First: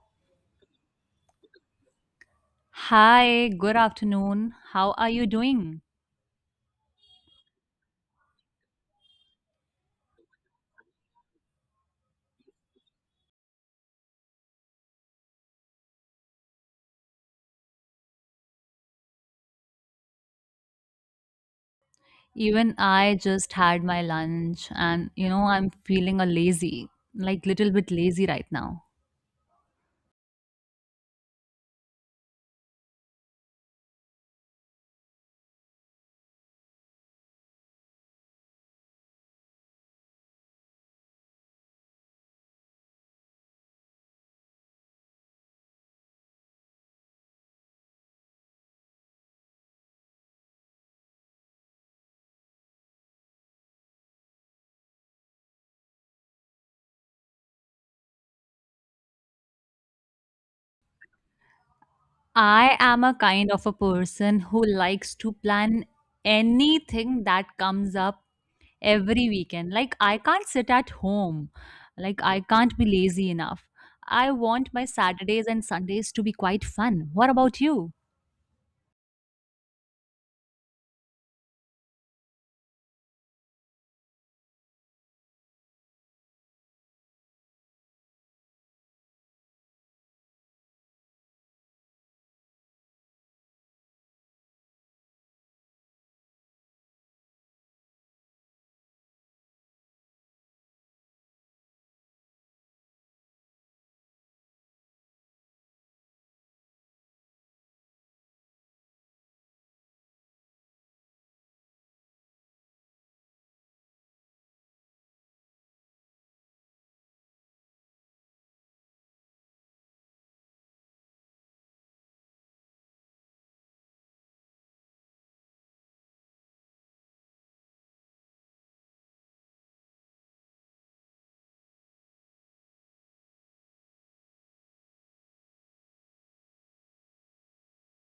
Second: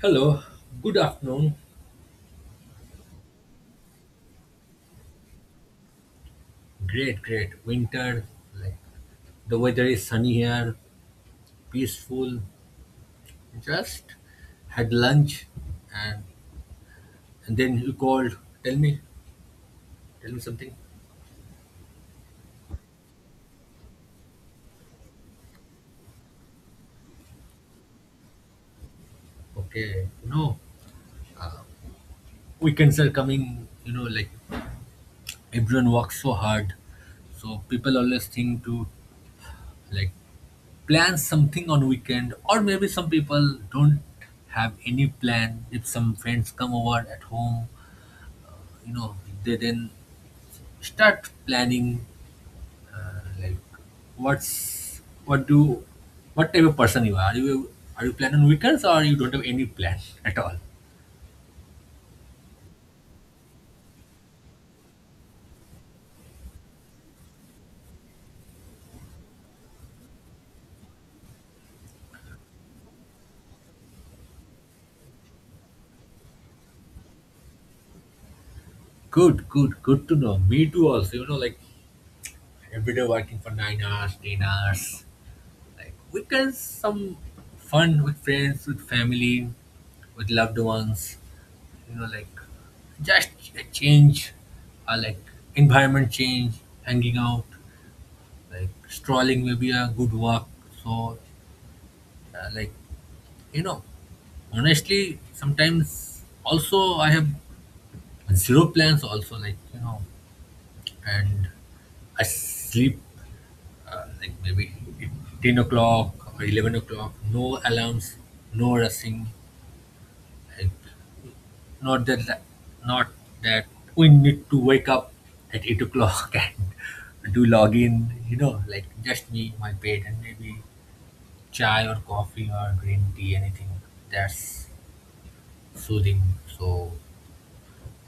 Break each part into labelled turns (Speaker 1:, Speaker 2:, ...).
Speaker 1: Hello, good afternoon.
Speaker 2: Hi, good afternoon. How are you doing?
Speaker 1: Great, great. Winter, like the weather is sunny here, peaceful. Just had lunch and and then you called. Tell me, tell me something.
Speaker 2: Even I just had my lunch and you know I'm feeling like little bit lazy right now.
Speaker 1: Okay, you know, weekends are coming, you know, everyone works so hard. So people always think to like plan something on weekend, or maybe some people don't have any plan. If some friends come over at home, you know, they then start planning, like what's what do what type of person you are. Are you, are you plan on weekends, or you don't have any plan at all?
Speaker 2: I am a kind of a person who likes to plan anything that comes up every weekend. Like I can't sit at home. Like I can't be lazy enough. I want my Saturdays and Sundays to be quite fun. What about you?
Speaker 1: Good, good, good to know. Me too also, you know, like every day working for 9 hours, 10 hours. Like weekends some fun with friends, with family, with loved ones, you know, like just a change, or like environment change, hanging out. Like strolling, may be a good walk. So, uh, like, you know, honestly, sometimes also I have zero plans. Also, like, you know, and I sleep like maybe 10 o'clock or 11 o'clock. No alarms, no rushing. Like, not that, that, not that we need to wake up at 8 o'clock and do login. You know, like just me, my bed, and maybe chai or coffee or green tea, anything that's soothing. So,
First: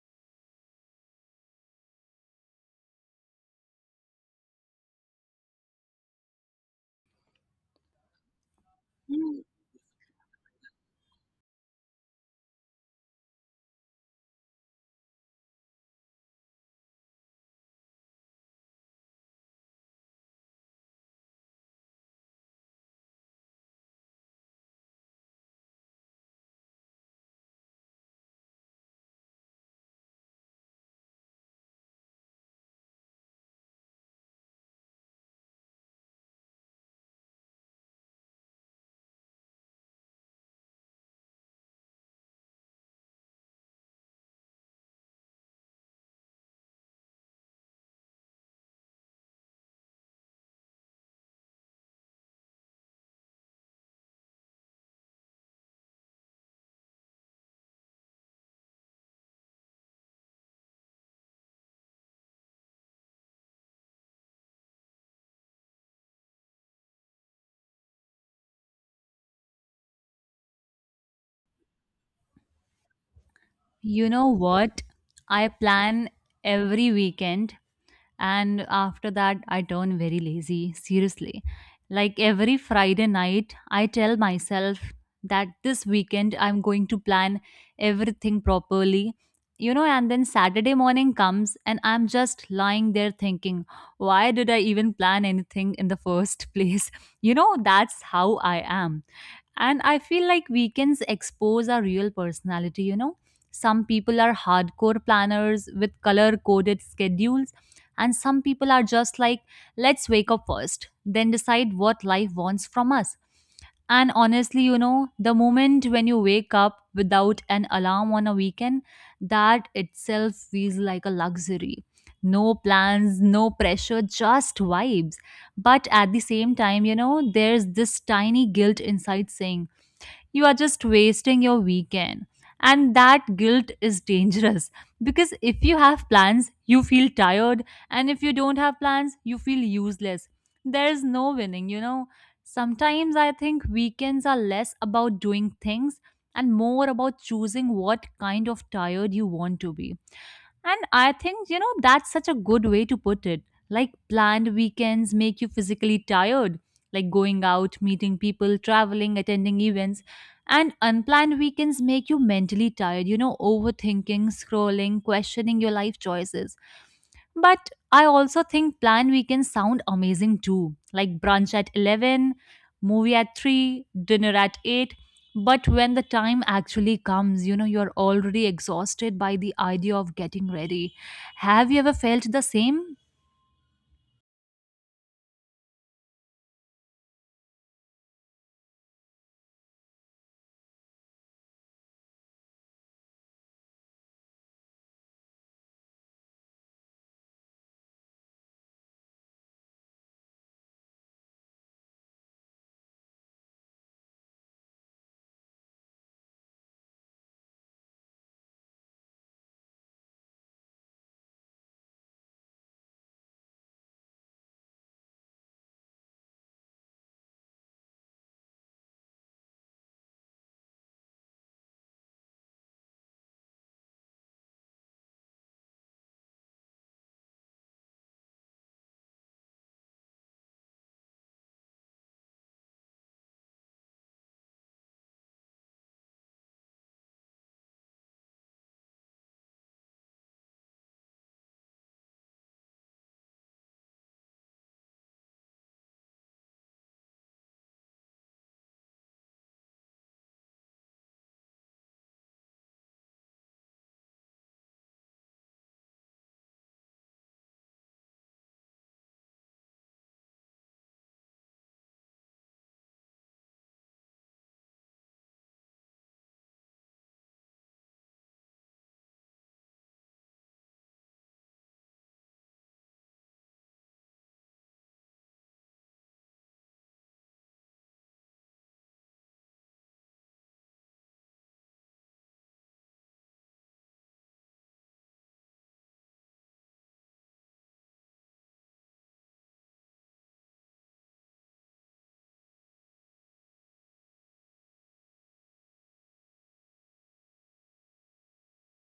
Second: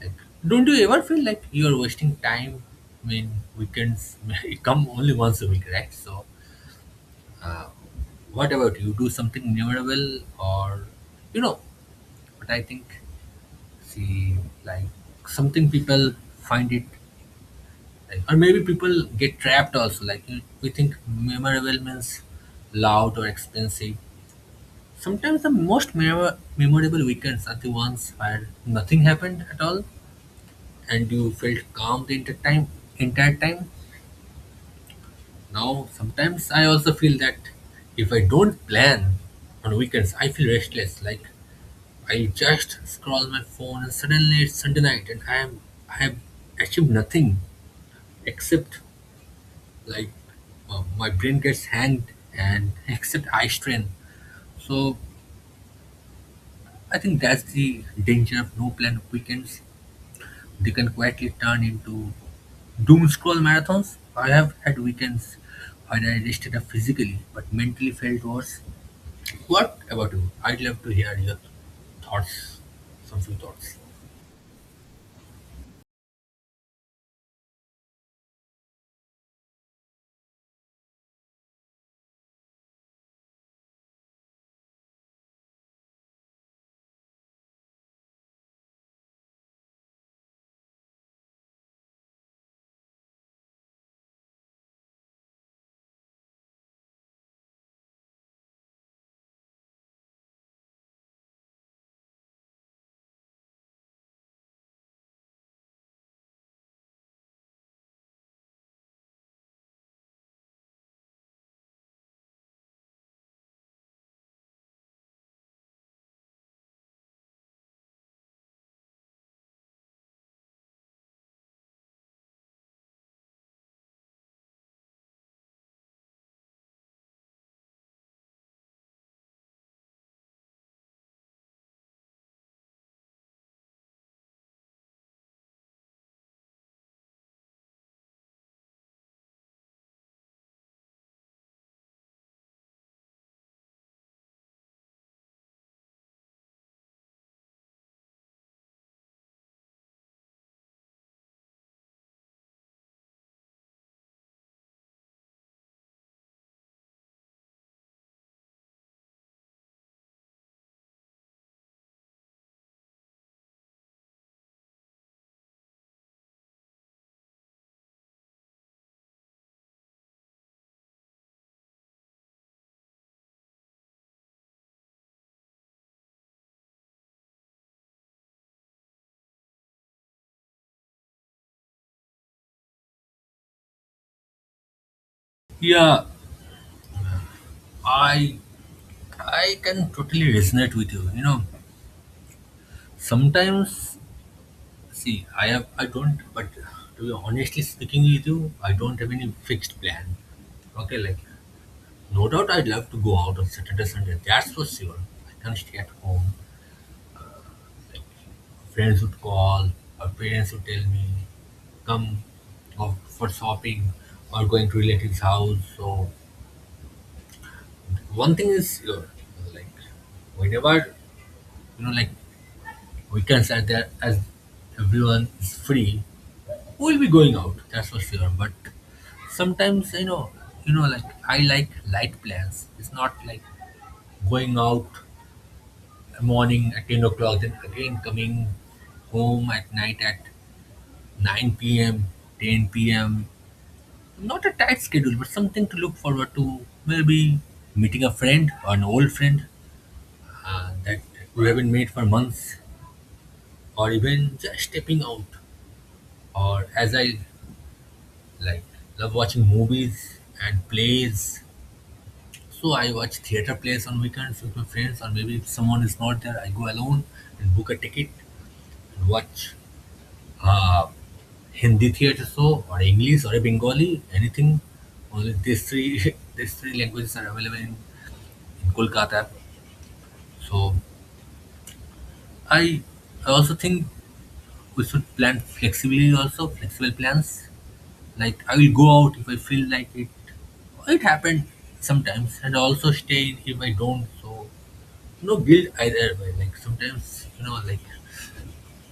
Speaker 1: like, don't you ever feel like you're wasting time? I mean, weekends you come only once a week, right? So, uh, what about you? Do something memorable, or, you know, what I think? See, like something people find it, like, or maybe people get trapped also. Like, you, we think memorable means loud or expensive. Sometimes the most memorable weekends are the ones where nothing happened at all and you felt calm the entire time. Entire time. Now, sometimes I also feel that if I don't plan on weekends, I feel restless. Like I just scroll my phone and suddenly it's Sunday night and I have achieved nothing except, like my brain gets hanged and except eye strain. So I think that's the danger of no plan weekends. They can quietly turn into doom scroll marathons. I have had weekends when I rested up physically but mentally felt worse. What about you? I'd love to hear your thoughts, some few thoughts.
Speaker 2: You know what? I plan every weekend, and after that, I turn very lazy. Seriously. Like every Friday night, I tell myself that this weekend I'm going to plan everything properly. You know, and then Saturday morning comes, and I'm just lying there thinking, why did I even plan anything in the first place? You know, that's how I am. And I feel like weekends expose our real personality, you know, some people are hardcore planners with color coded schedules, and some people are just like, let's wake up first, then decide what life wants from us. And honestly, you know, the moment when you wake up without an alarm on a weekend, that itself feels like a luxury. No plans, no pressure, just vibes. But at the same time, you know, there's this tiny guilt inside saying, you are just wasting your weekend. And that guilt is dangerous because if you have plans, you feel tired, and if you don't have plans, you feel useless. There is no winning, you know. Sometimes I think weekends are less about doing things and more about choosing what kind of tired you want to be. And I think, you know, that's such a good way to put it. Like, planned weekends make you physically tired, like going out, meeting people, traveling, attending events, and unplanned weekends make you mentally tired, you know, overthinking, scrolling, questioning your life choices. But I also think planned weekends sound amazing too, like brunch at 11, movie at 3, dinner at 8. But when the time actually comes, you know, you're already exhausted by the idea of getting ready. Have you ever felt the same?
Speaker 1: Yeah, I I can totally resonate with you. You know, sometimes, see, I have I don't, but to be honestly speaking with you, I don't have any fixed plan. Okay, like no doubt I'd love to go out on Saturday, Sunday. That's for sure. I can stay at home. Friends would call, or parents would tell me, come for shopping or going to relatives' house. So one thing is sure, like whenever you know, like weekends are there, as everyone is free, we'll be going out. That's for sure. But sometimes, you know, like I like light plans. It's not like going out morning at 10 o'clock, then again coming home at night at nine p.m., ten p.m. Not a tight schedule, but something to look forward to. Maybe meeting a friend or an old friend that we haven't met for months, or even just stepping out. Or as I like, love watching movies and plays. So I watch theater plays on weekends with my friends, or maybe if someone is not there, I go alone and book a ticket and watch uh, Hindi theater show or English or a Bengali, anything. Only these three, these three languages are available in Kolkata. So I I also think we should plan flexibly also, flexible plans. Like I will go out if I feel like it. It happened sometimes, and also stay in if I don't. So no guilt either way. Like sometimes, you know, like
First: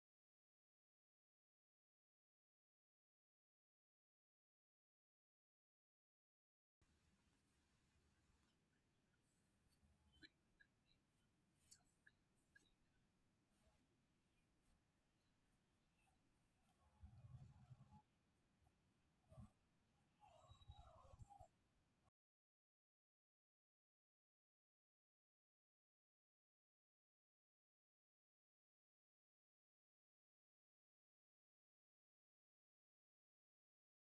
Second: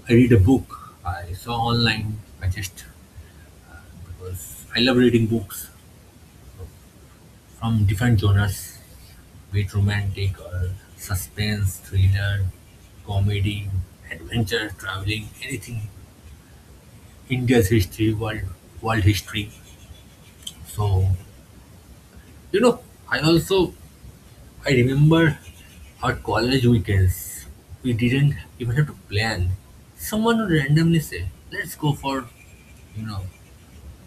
Speaker 1: I read a book I saw online. I just, because I love reading books from different genres, be it romantic or suspense, thriller, comedy, adventure, traveling, anything. India's history, world history. So you know, I also I remember our college weekends. We didn't even have to plan. Someone would randomly say, "Let's go for, you know,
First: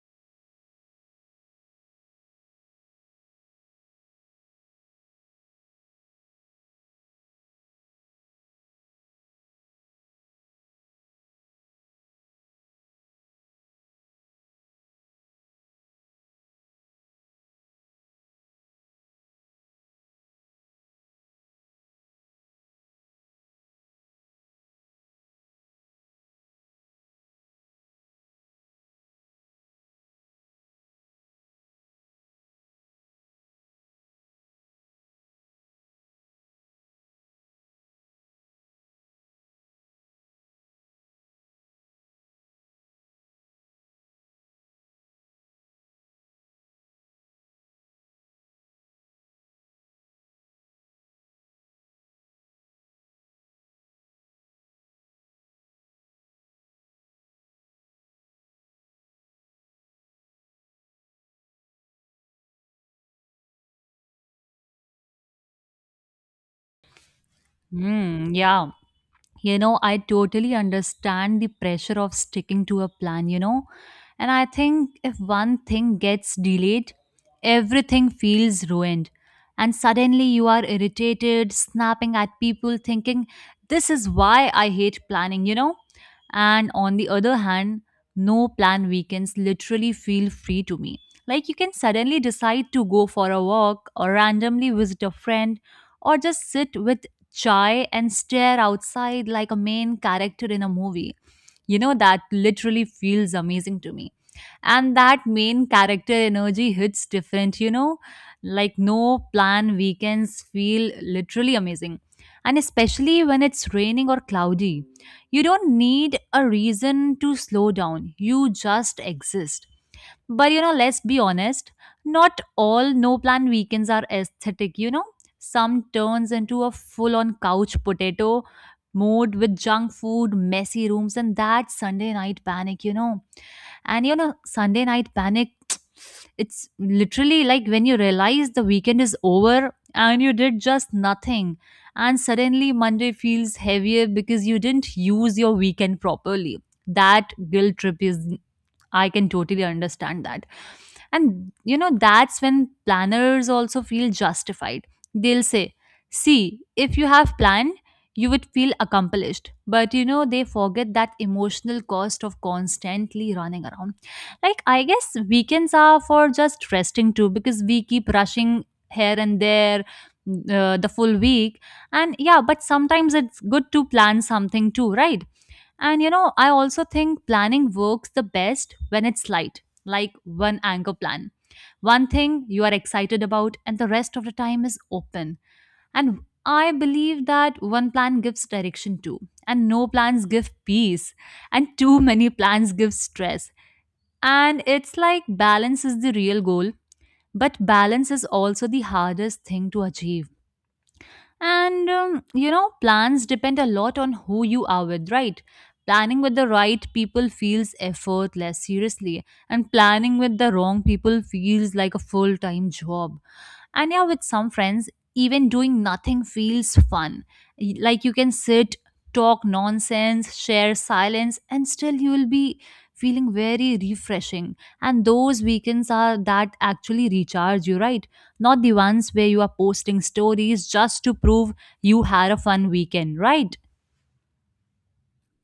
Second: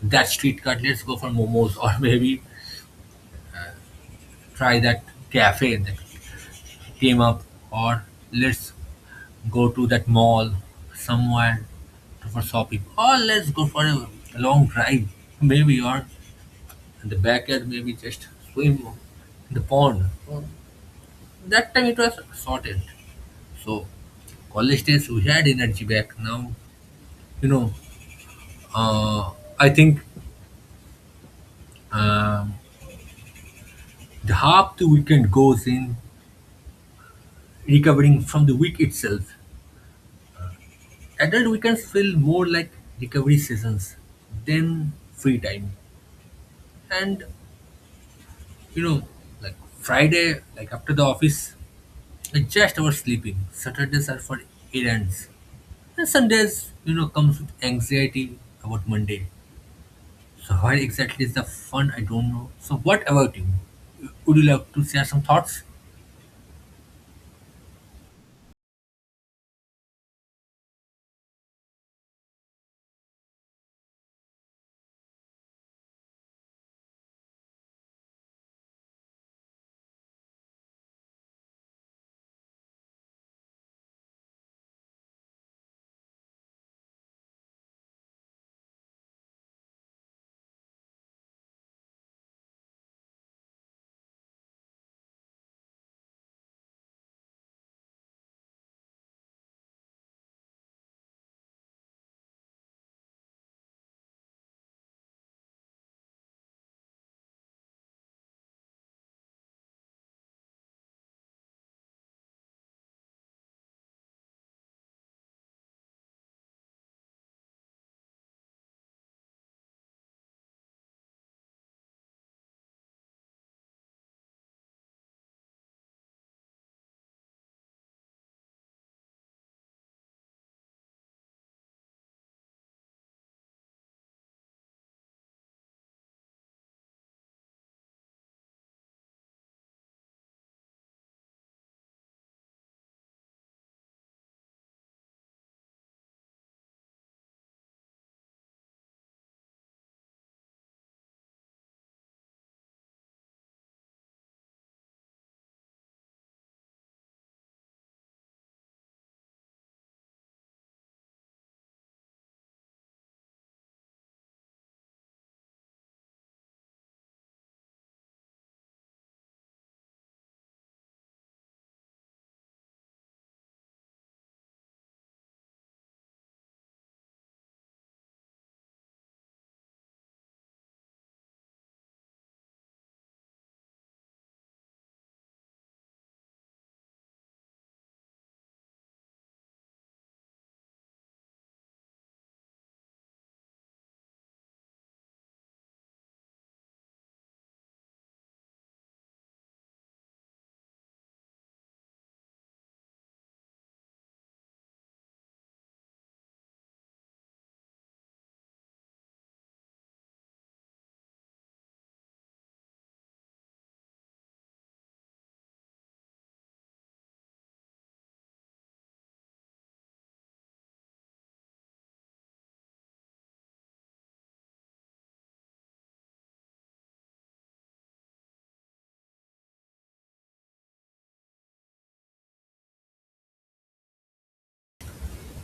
Speaker 1: that street cut. Let's go for momos," or maybe try that cafe that came up, or let's go to that mall somewhere for shopping, or let's go for a long drive, maybe, or and the backyard maybe just swim in the pond. That time it was sorted. So college days we had energy back. Now you know, uh, I think, um, the half the weekend goes in recovering from the week itself. Adult weekends feel more like recovery seasons than free time. And you know, like Friday, like after the office, it's just about sleeping. Saturdays are for errands, and Sundays, you know, comes with anxiety about Monday. So where exactly is the fun? I don't know. So what about you? Would you like to share some thoughts?
Speaker 2: Hmm, yeah. You know, I totally understand the pressure of sticking to a plan, you know. And I think if one thing gets delayed, everything feels ruined. And suddenly you are irritated, snapping at people, thinking, this is why I hate planning, you know. And on the other hand, no plan weekends literally feel free to me. Like you can suddenly decide to go for a walk or randomly visit a friend or just sit with chai and stare outside like a main character in a movie. You know, that literally feels amazing to me. And that main character energy hits different, you know, like no plan weekends feel literally amazing. And especially when it's raining or cloudy, you don't need a reason to slow down, you just exist. But you know, let's be honest, not all no plan weekends are aesthetic, you know? Some turns into a full on couch potato mode with junk food, messy rooms, and that Sunday night panic, you know? And you know, Sunday night panic, it's literally like when you realize the weekend is over and you did just nothing. And suddenly Monday feels heavier because you didn't use your weekend properly. That guilt trip is, I can totally understand that. And you know, that's when planners also feel justified. They'll say, see, if you have planned, you would feel accomplished. But you know, they forget that emotional cost of constantly running around. Like, I guess weekends are for just resting too, because we keep rushing here and there the full week. And yeah, but sometimes it's good to plan something too, right? And you know, I also think planning works the best when it's light, like one anchor plan, one thing you are excited about, and the rest of the time is open. And I believe that one plan gives direction too, and no plans give peace, and too many plans give stress. And it's like balance is the real goal, but balance is also the hardest thing to achieve. And you know, plans depend a lot on who you are with, right? Planning with the right people feels effortless, seriously, and planning with the wrong people feels like a full time job. And yeah, with some friends, even doing nothing feels fun. Like you can sit, talk nonsense, share silence, and still you will be feeling very refreshing. And those weekends are that actually recharge you, right? Not the ones where you are posting stories just to prove you had a fun weekend, right?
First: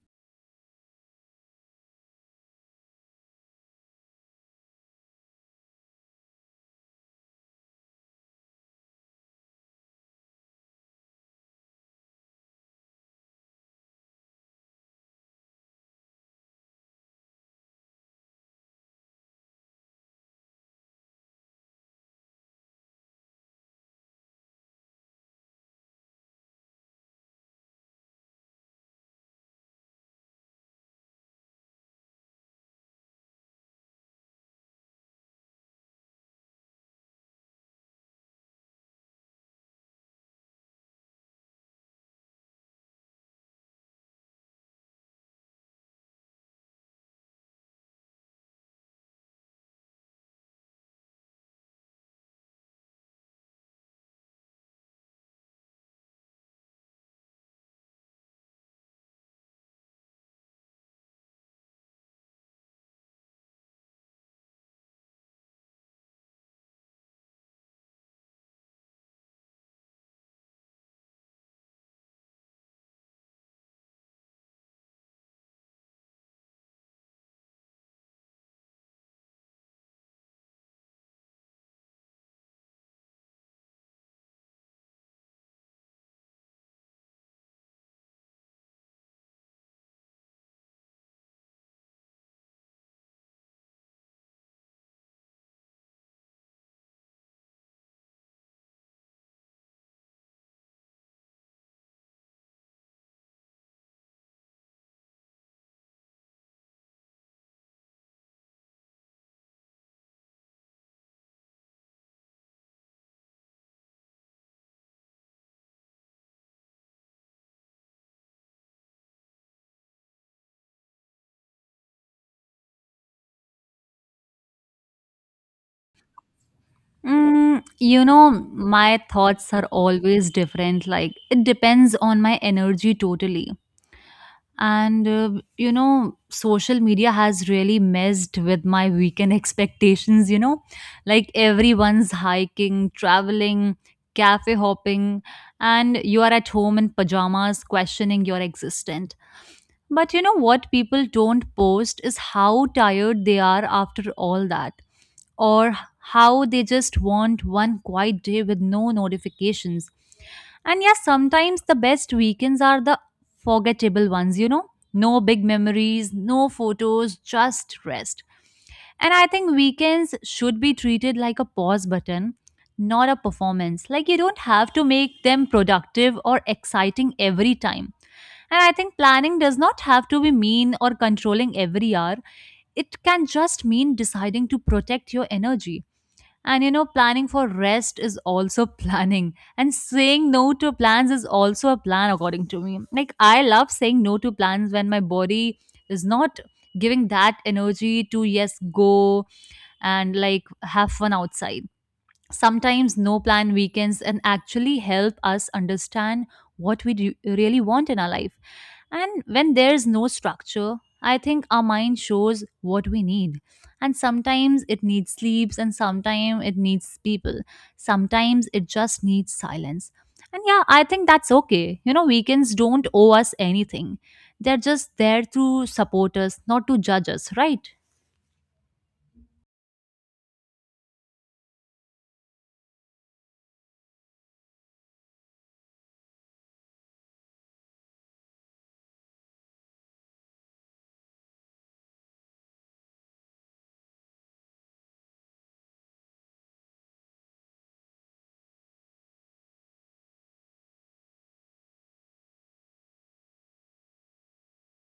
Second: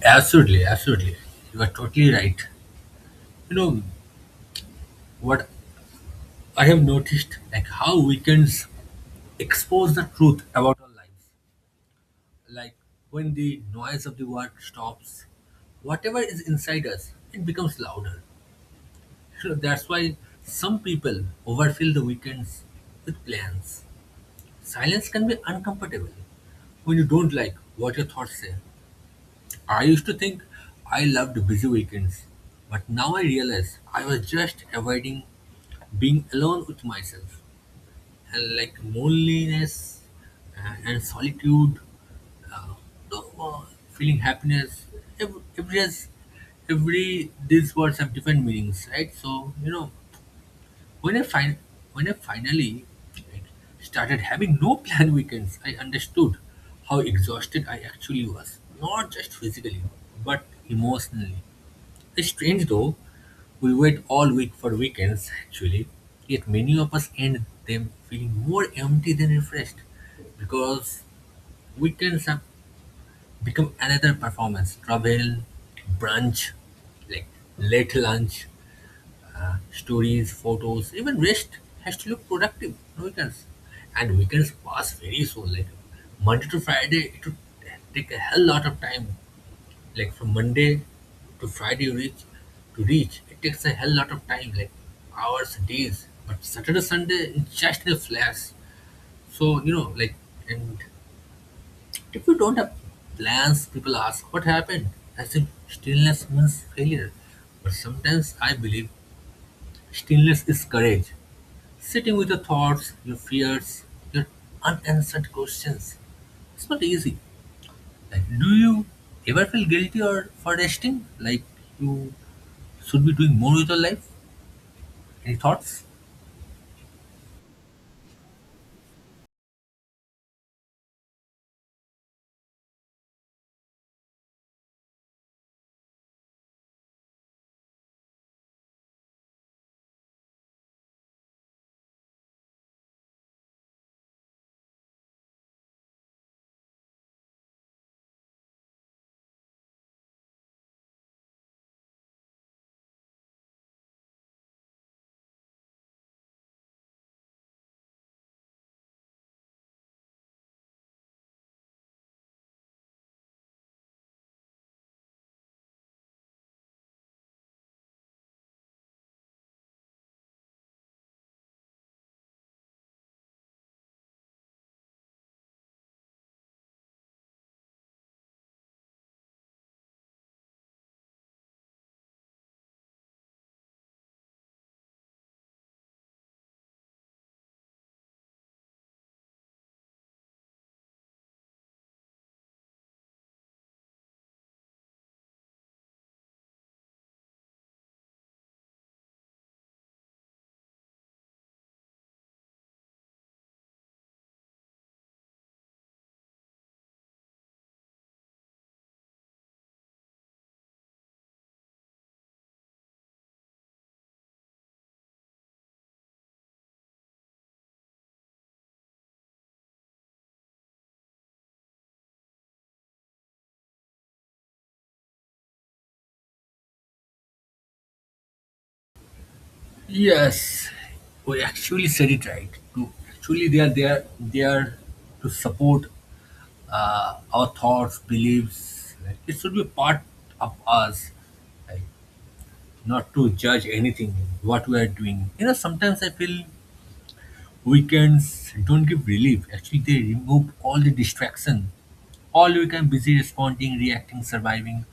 Speaker 1: Absolutely, absolutely. You are totally right. You know what I have noticed, like how weekends expose the truth about our lives. Like when the noise of the world stops, whatever is inside us, it becomes louder. So that's why some people overfill the weekends with plans. Silence can be uncomfortable when you don't like what your thoughts say. I used to think I loved busy weekends, but now I realize I was just avoiding being alone with myself. And like loneliness and solitude, uh, no, feeling happiness, every, every, these words have different meanings, right? So, you know, when I fin- when I finally, like, started having no planned weekends, I understood how exhausted I actually was, not just physically, but emotionally. It's strange though, we wait all week for weekends, actually, yet many of us end them feeling more empty than refreshed, because weekends have become another performance: travel, brunch, like late lunch, stories, photos, even rest has to look productive on weekends. And weekends pass very soon. Like Monday to Friday, it would take a hell lot of time. Like from Monday to Friday reach, it takes a hell lot of time, like hours, days. But Saturday, Sunday, it's just a flash. So you know, like, and if you don't have plans, people ask what happened. As if stillness means failure. But sometimes I believe stillness is courage. Sitting with your thoughts, your fears, your unanswered questions. It's not easy. Like, do you ever feel guilty or for resting? Like you should be doing more with your life? Any thoughts?
Speaker 2: Mm, you know, my thoughts are always different. Like, it depends on my energy totally. And you know, social media has really messed with my weekend expectations, you know, like everyone's hiking, traveling, cafe hopping, and you are at home in pajamas questioning your existence. But you know what people don't post is how tired they are after all that, or how they just want one quiet day with no notifications. And yes, sometimes the best weekends are the forgettable ones, you know? No big memories, no photos, just rest. And I think weekends should be treated like a pause button, not a performance. Like you don't have to make them productive or exciting every time. And I think planning does not have to be mean or controlling every hour. It can just mean deciding to protect your energy. And you know, planning for rest is also planning. And saying no to plans is also a plan, according to me. Like, I love saying no to plans when my body is not giving that energy to, yes, go and like have fun outside. Sometimes no plan weekends and actually help us understand what we really want in our life. And when there's no structure, I think our mind shows what we need. And sometimes it needs sleeps, and sometimes it needs people. Sometimes it just needs silence. And yeah, I think that's okay. You know, weekends don't owe us anything. They're just there to support us, not to judge us, right?
Speaker 1: Yes, we actually said it right. To actually, they are there. They are to support our thoughts, beliefs. Like, it should be part of us. Like, not to judge anything what we are doing. You know, sometimes I feel weekends don't give relief. Actually, they remove all the distraction. All week I'm busy responding, reacting, surviving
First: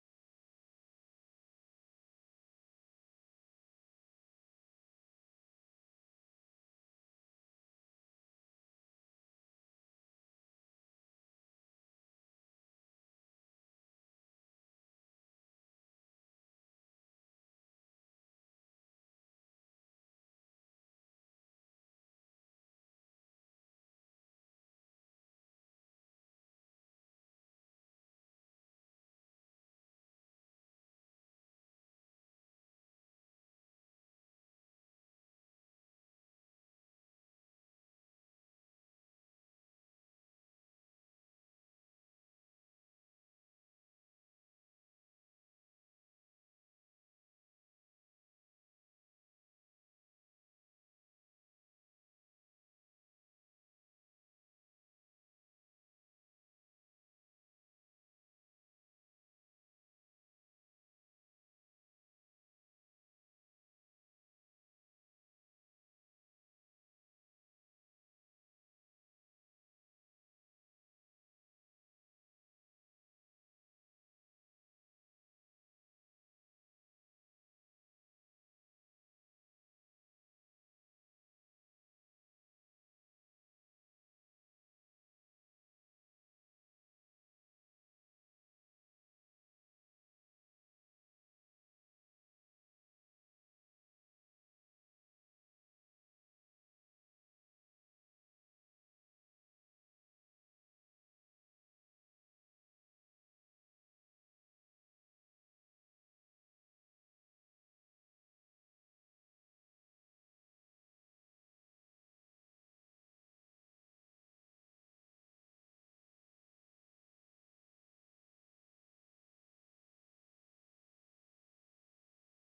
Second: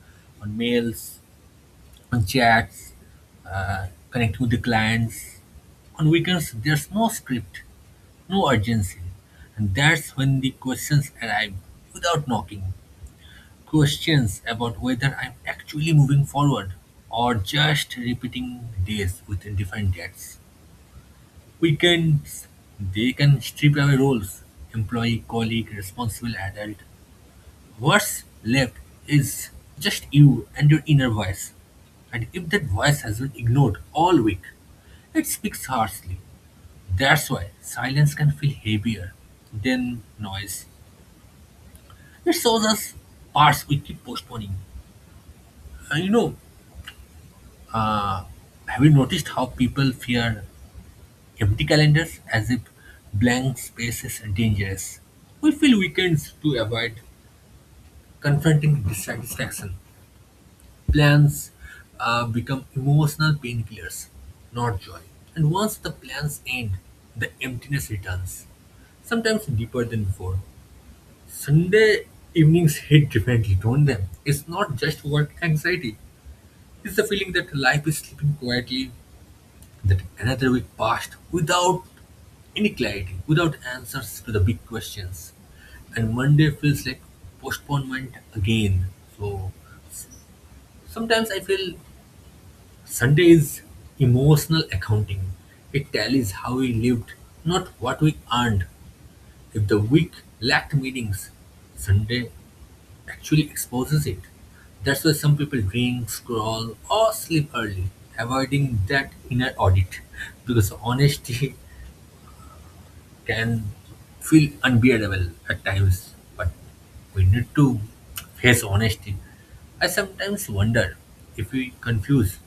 Speaker 1: on mails, on chats, connecting with the clients. On weekends, there's no script, no urgency. And that's when the questions arrive without knocking. Questions about whether I'm actually moving forward, or just repeating days with different dates. Weekends, they can strip away roles, employee, colleague, responsible adult. What's left is just you and your inner voice. And if that voice has been ignored all week, it speaks harshly. That's why silence can feel heavier than noise. It shows us parts we keep postponing. And you know, have you noticed how people fear empty calendars, as if blank space is dangerous. We fill weekends to avoid confronting dissatisfaction. Plans become emotional painkillers, not joy. And once the plans end, the emptiness returns, sometimes deeper than before. Sunday evenings hit differently, don't they? It's not just work anxiety, it's the feeling that life is slipping quietly. That another week passed without any clarity, without answers to the big questions. And Monday feels like postponement again. So s- sometimes I feel Sunday is emotional accounting. It tallies how we lived, not what we earned. If the week lacked meetings, Sunday actually exposes it. That's why some people drink, scroll, or sleep early, avoiding that inner audit because honesty can feel unbearable at times, but we need to face honesty. I sometimes wonder if we confuse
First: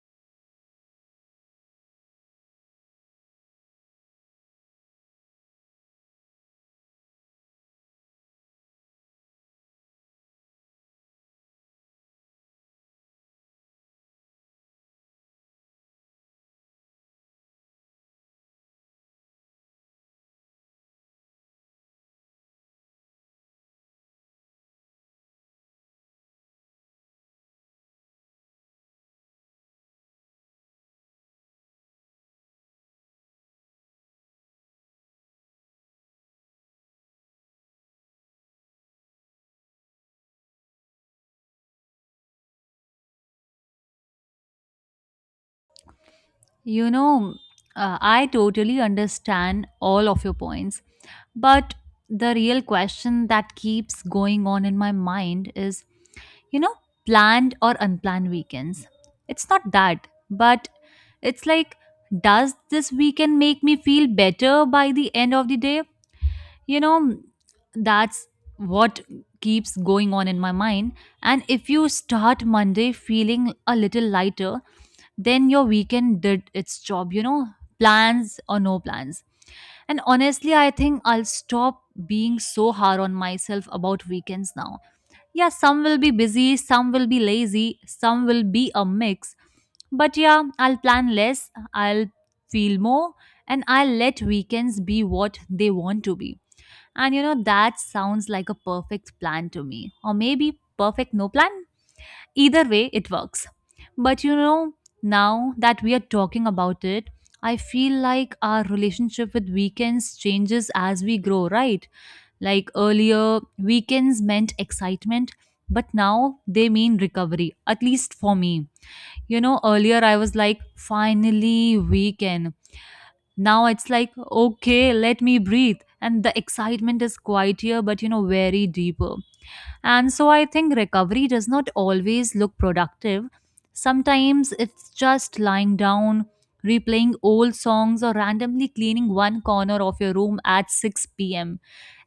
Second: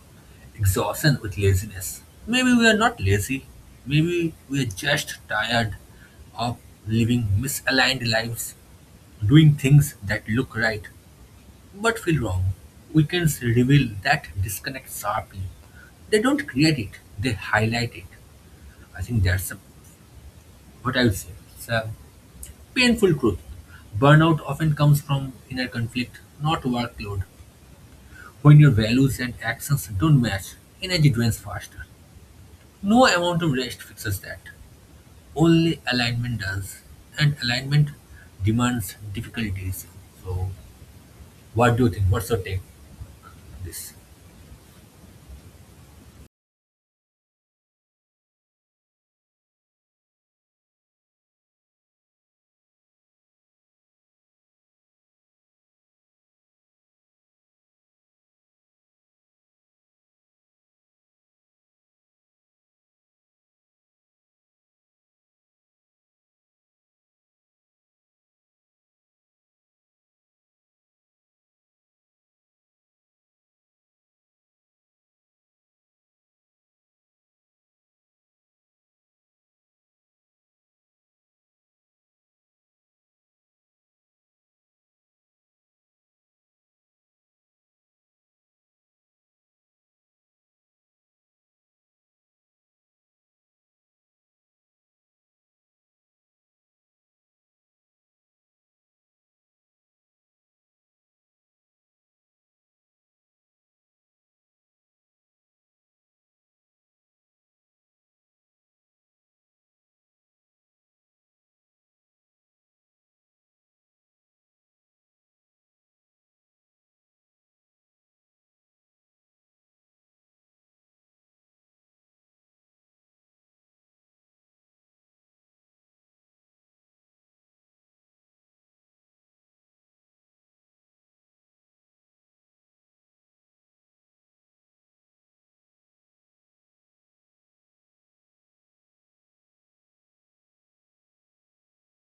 Speaker 1: exhaustion with laziness. Maybe we are not lazy, maybe we are just tired of living misaligned lives, doing things that look right but feel wrong. Weekends reveal that disconnect sharply. They don't create it, they highlight it. I think that's a, what I would say, it's a painful truth. Burnout often comes from inner conflict, not workload. When your values and actions don't match, energy drains faster. No amount of rest fixes that. Only alignment does. And alignment demands difficult decisions. So, what do you think? What's your take on this?
Speaker 2: You know, I totally understand all of your points. But the real question that keeps going on in my mind is, you know, planned or unplanned weekends. It's not that, but it's like, does this weekend make me feel better by the end of the day? You know, that's what keeps going on in my mind. And if you start Monday feeling a little lighter, then your weekend did its job, you know, plans or no plans. And honestly, I think I'll stop being so hard on myself about weekends now. Yeah, some will be busy, some will be lazy, some will be a mix, but yeah, I'll plan less, I'll feel more, and I'll let weekends be what they want to be. And you know, that sounds like a perfect plan to me, or maybe perfect no plan. Either way, it works. But you know, now that we are talking about it, I feel like our relationship with weekends changes as we grow, right? Like earlier, weekends meant excitement, but now they mean recovery, at least for me. You know, earlier I was like, finally, weekend. Now it's like, okay, let me breathe. And the excitement is quieter, but you know, very deeper. And so I think recovery does not always look productive. Sometimes it's just lying down, replaying old songs, or randomly cleaning one corner of your room at 6 pm.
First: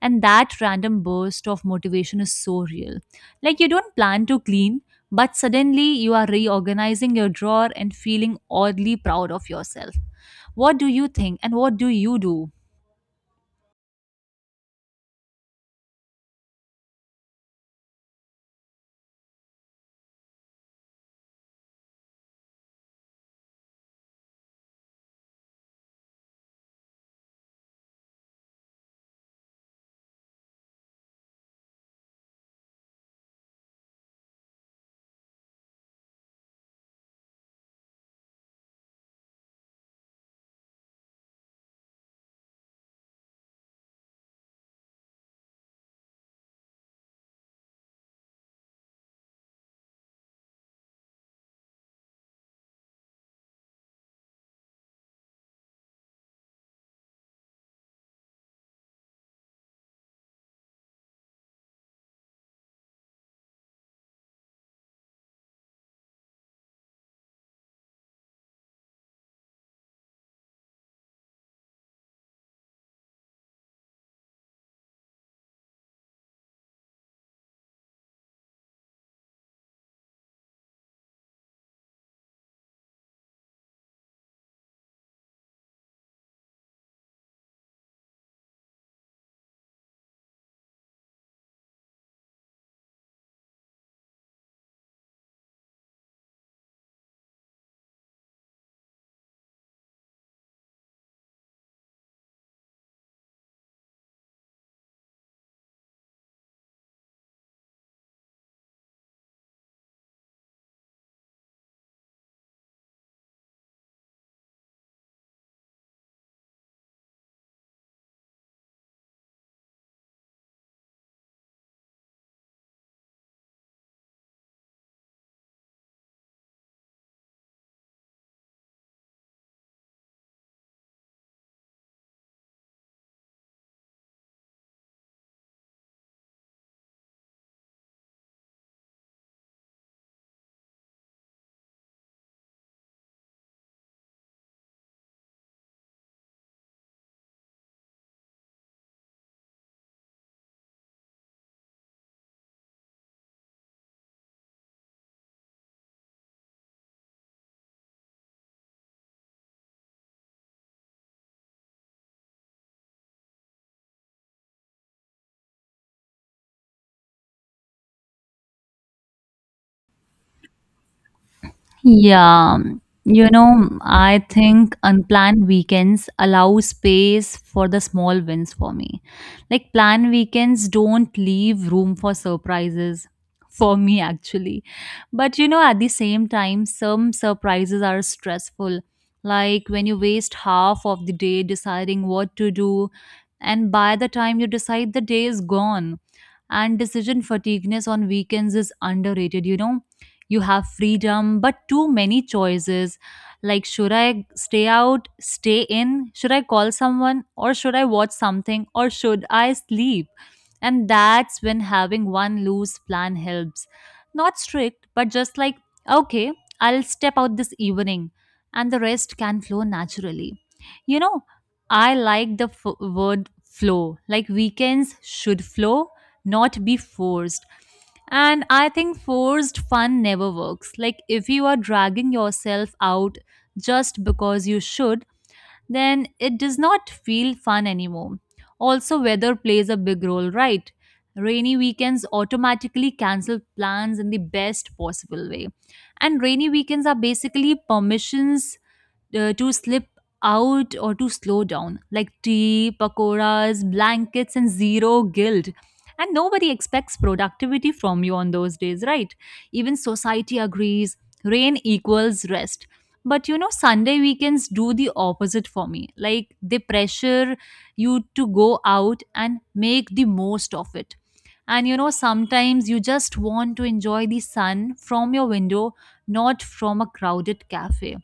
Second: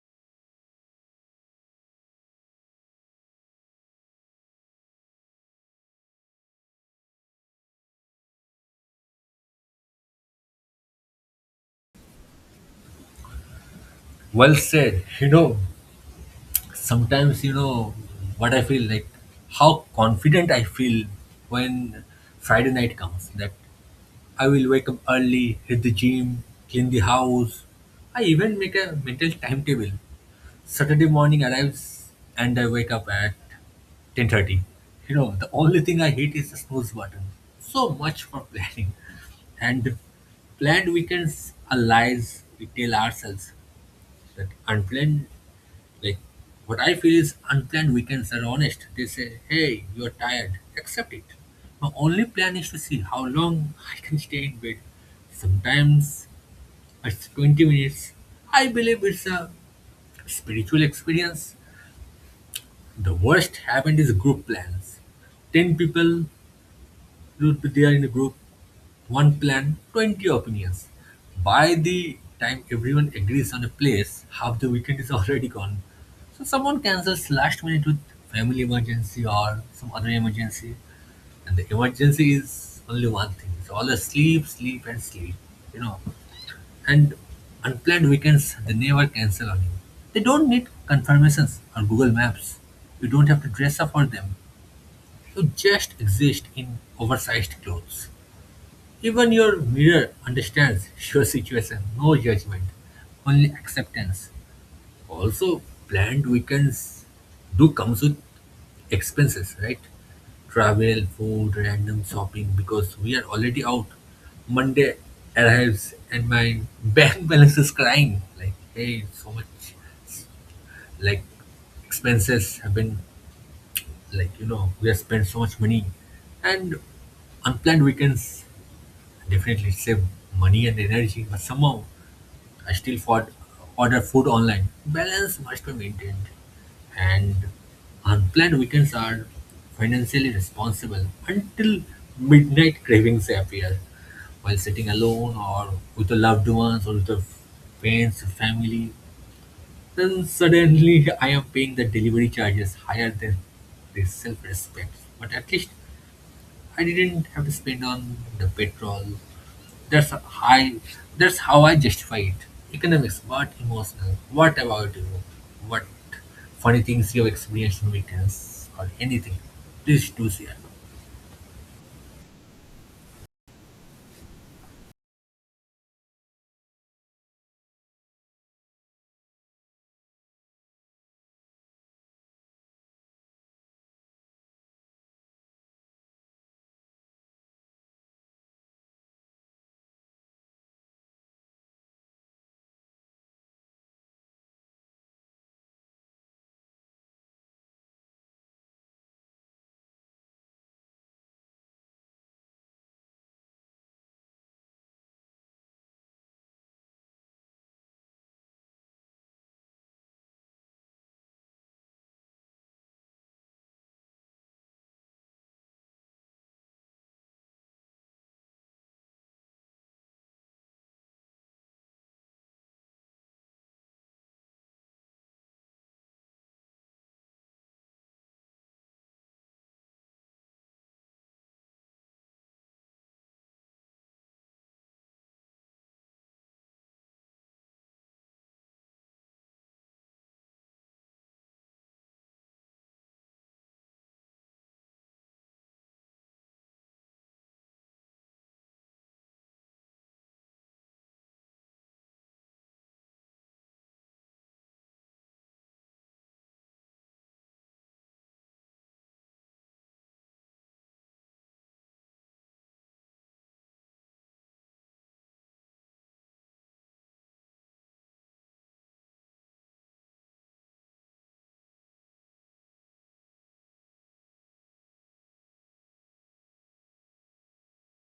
Speaker 2: And that random burst of motivation is so real. Like you don't plan to clean, but suddenly you are reorganizing your drawer and feeling oddly proud of yourself. What do you think and what do you do?
Speaker 1: Well said. You know, sometimes what I feel like how confident I feel when Friday night comes, that I will wake up early, hit the gym, clean the house. I even make a mental timetable. Saturday morning arrives and I wake up at 10:30. You know, the only thing I hate is the snooze button. So much for planning. And planned weekends are lies we tell ourselves. That unplanned, like what I feel is unplanned weekends are honest. They say, hey, you're tired, accept it. My only plan is to see how long I can stay in bed. Sometimes it's 20 minutes. I believe it's a spiritual experience. The worst happened is group plans. 10 people, you'll be there in a group, one plan, 20 opinions. By the time everyone agrees on a place, half the weekend is already gone. So someone cancels last minute with family emergency or some other emergency. And the emergency is only one thing. It's all the sleep, sleep, and sleep. You know, and unplanned weekends, they never cancel on you. They don't need confirmations or Google Maps. You don't have to dress up for them. You just exist in oversized clothes. Even your mirror understands your situation. No judgment, only acceptance. Also, planned weekends do comes with expenses, right? Travel, food, random shopping because we are already out. Monday arrives and my bank balance is crying. Like, hey, so much, like expenses have been, like we have spent so much money. And unplanned weekends, definitely it saved money and energy, but somehow I still fought, order food online. Balance must be maintained. And unplanned weekends are financially responsible until midnight cravings appear. While sitting alone or with the loved ones or with the friends, family, then suddenly I am paying the delivery charges higher than the self-respect. But at least I didn't have to spend on the petrol. That's a high. That's how I justify it. Economics, but emotional. What about you? What funny things you have experienced on weekends or anything? Please do share.
Speaker 2: Yeah, you know, I think unplanned weekends allow space for the small wins for me. Like, planned weekends don't leave room for surprises for me, actually. But you know, at the same time, some surprises are stressful. Like, when you waste half of the day deciding what to do, and by the time you decide, the day is gone. And decision fatigueness on weekends is underrated, you know, you have freedom but too many choices, like should I stay out, stay in, should I call someone, or should I watch something, or should I sleep? And that's when having one loose plan helps, not strict, but just like, okay, I'll step out this evening, and the rest can flow naturally. You know, I like the word flow. Like weekends should flow, not be forced. And I think forced fun never works. Like, if you are dragging yourself out just because you should, then it does not feel fun anymore. Also, weather plays a big role, right? Rainy weekends automatically cancel plans in the best possible way. And rainy weekends are basically permissions to slip out or to slow down, like tea, pakoras, blankets, and zero guilt. And nobody expects productivity from you on those days, right? Even society agrees, rain equals rest. But you know, Sunday weekends do the opposite for me. Like they pressure you to go out and make the most of it. And you know, sometimes you just want to enjoy the sun from your window, not from a crowded cafe.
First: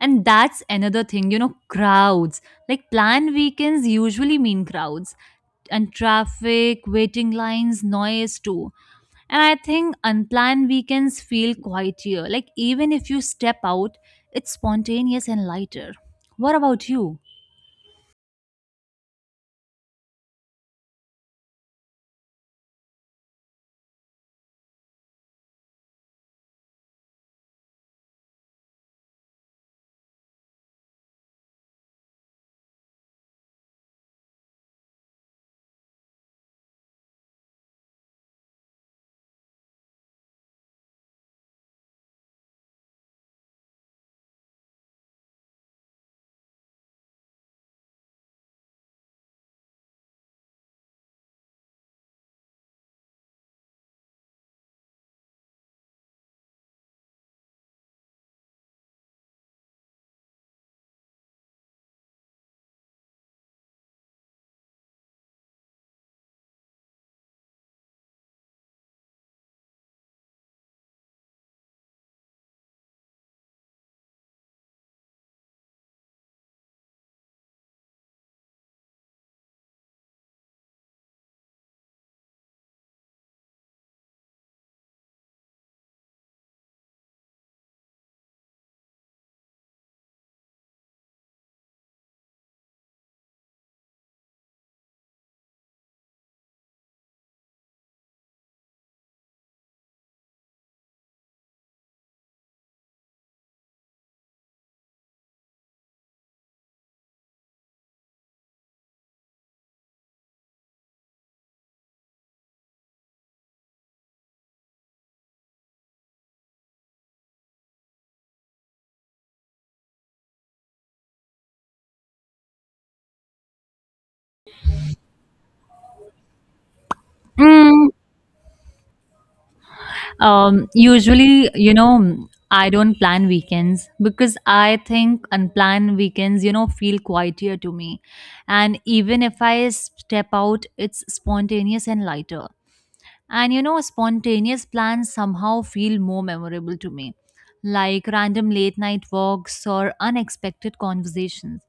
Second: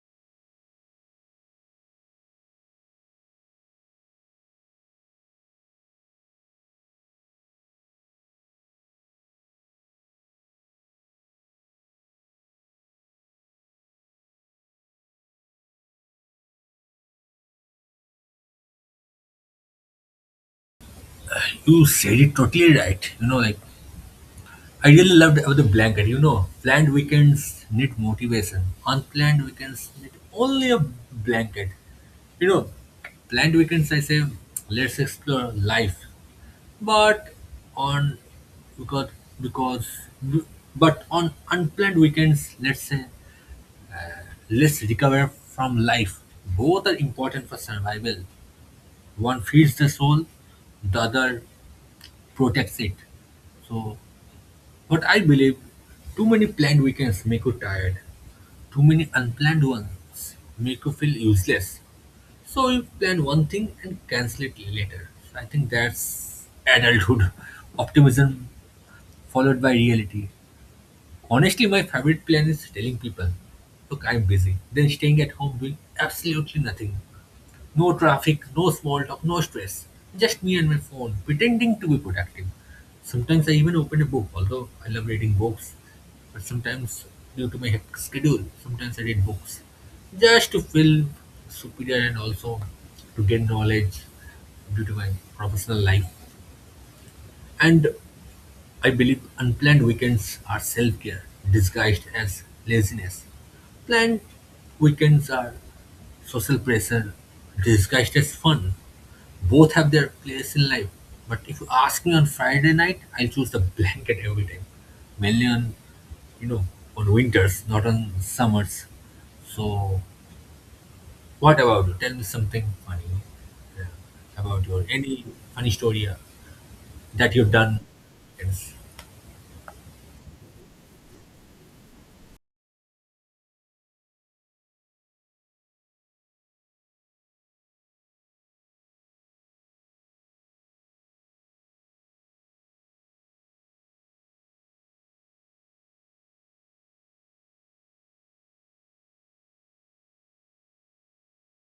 Speaker 2: And that's another thing, you know, crowds. Like planned weekends usually mean crowds and traffic, waiting lines, noise too. And I think unplanned weekends feel quieter. Like even if you step out, it's spontaneous and lighter. What about you?
Speaker 1: You said it totally right. I really loved about the blanket. You know, planned weekends need motivation. Unplanned weekends need only a blanket. You know, planned weekends, I say, let's explore life. but on because because but on unplanned weekends, let's say, let's recover from life. Both are important for survival. One feeds the soul, the other protects it. So, but I believe too many planned weekends make you tired, too many unplanned ones make you feel useless. So you plan one thing and cancel it later. So I think that's adulthood optimism followed by reality. Honestly, my favorite plan is telling people, look, I'm busy, then staying at home doing absolutely nothing. No traffic, no small talk, no stress. Just me and my phone, pretending to be productive. Sometimes I even open a book, although I love reading books. But sometimes, due to my hectic schedule, sometimes I read books. Just to feel superior and also to gain knowledge due to my professional life. And I believe unplanned weekends are self care disguised as laziness. Planned weekends are social pressure disguised as fun. Both have their place in life. But if you ask me on Friday night, I'll choose the blanket every time. Mainly on, you know, on winters, not on summers. So, what about you? Tell me something funny uh, about your any funny story that you've done. Yes.
Speaker 2: Usually, you know, I don't plan weekends because I think unplanned weekends, you know, feel quieter to me. And even if I step out, it's spontaneous and lighter. And, you know, spontaneous plans somehow feel more memorable to me, like random late night walks or unexpected conversations.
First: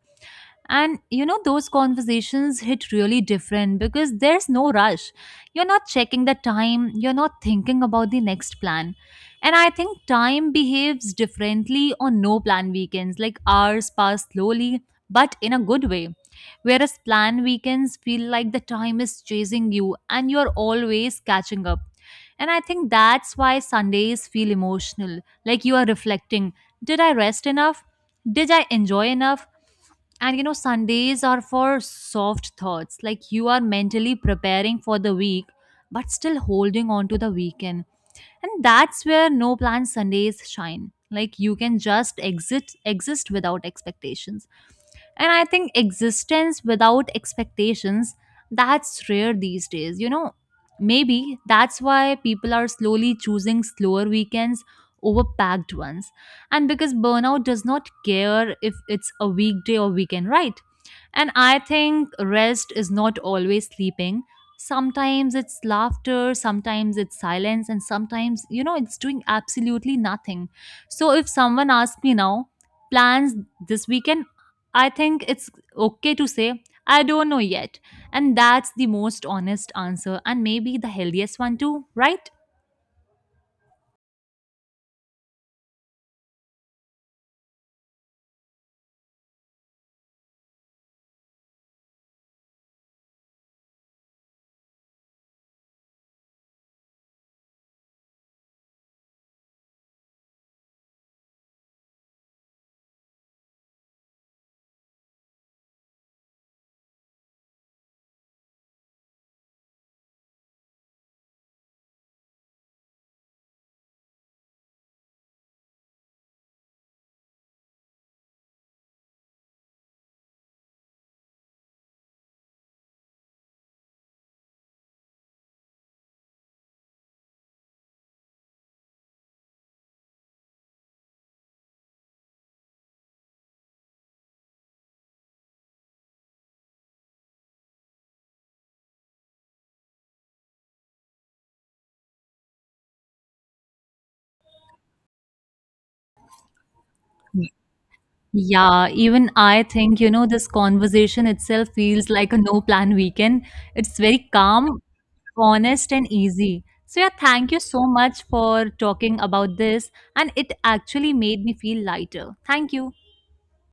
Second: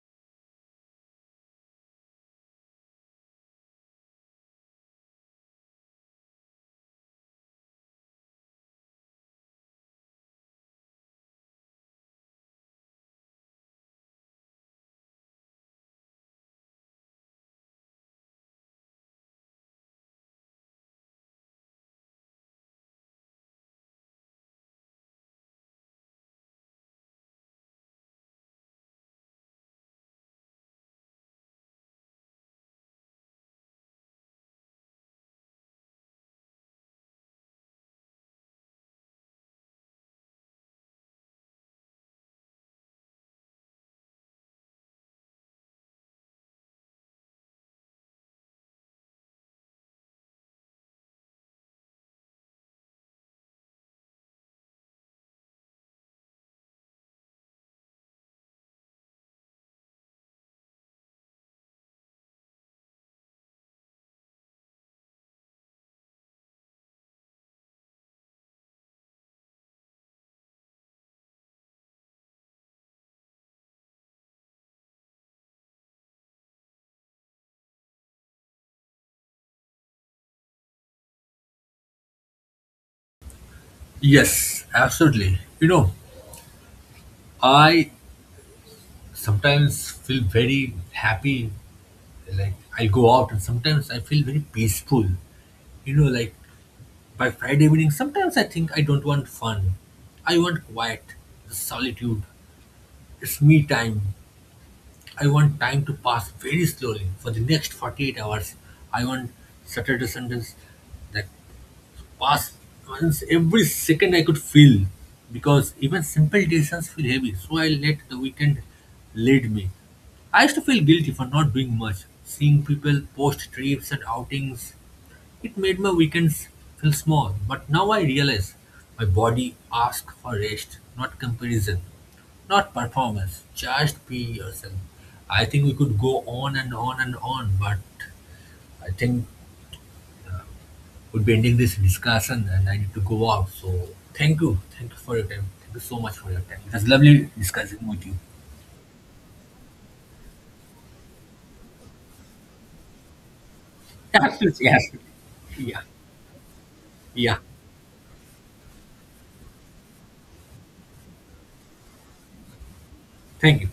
Speaker 2: And you know, those conversations hit really different because there's no rush. You're not checking the time, you're not thinking about the next plan. And I think time behaves differently on no plan weekends. Like hours pass slowly, but in a good way. Whereas plan weekends feel like the time is chasing you and you're always catching up. And I think that's why Sundays feel emotional. Like you are reflecting, did I rest enough? Did I enjoy enough? And you know, Sundays are for soft thoughts, like you are mentally preparing for the week, but still holding on to the weekend. And that's where no plan Sundays shine. Like you can just exist, exist without expectations. And I think existence without expectations, that's rare these days, you know. Maybe that's why people are slowly choosing slower weekends over packed ones. And because burnout does not care if it's a weekday or weekend, right? And I think rest is not always sleeping. Sometimes it's laughter, sometimes it's silence, and sometimes, you know, it's doing absolutely nothing. So if someone asks me now, plans this weekend, I think it's okay to say, I don't know yet. And that's the most honest answer, and maybe the healthiest one too, right?
Speaker 1: Yes, absolutely. You know, I sometimes feel very happy. Like I go out and sometimes I feel very peaceful. You know, like by Friday evening, sometimes I think I don't want fun. I want quiet, the solitude. It's me time. I want time to pass very slowly for the next 48 hours. I want Saturday, Sundays, that. Past once every second I could feel, because even simple decisions feel heavy. So I let the weekend lead me. I used to feel guilty for not doing much. Seeing people post trips and outings, it made my weekends feel small. But now I realize my body asks for rest, not comparison, not performance. Just be yourself. I think we could go on and on and on, but I think would be ending this discussion and I need to go out. So thank you. Thank you for your time. Thank you so much for your time. It was lovely discussing with you.
Speaker 2: Yeah, even I think, you know, this conversation itself feels like a no plan weekend. It's very
Speaker 1: Absolutely.
Speaker 2: calm,
Speaker 1: Yes. Yeah.
Speaker 2: honest, and easy. So, yeah,
Speaker 1: Yeah.
Speaker 2: thank you so much for talking about this. And it actually made me feel lighter. Thank you.
Speaker 1: Thank you.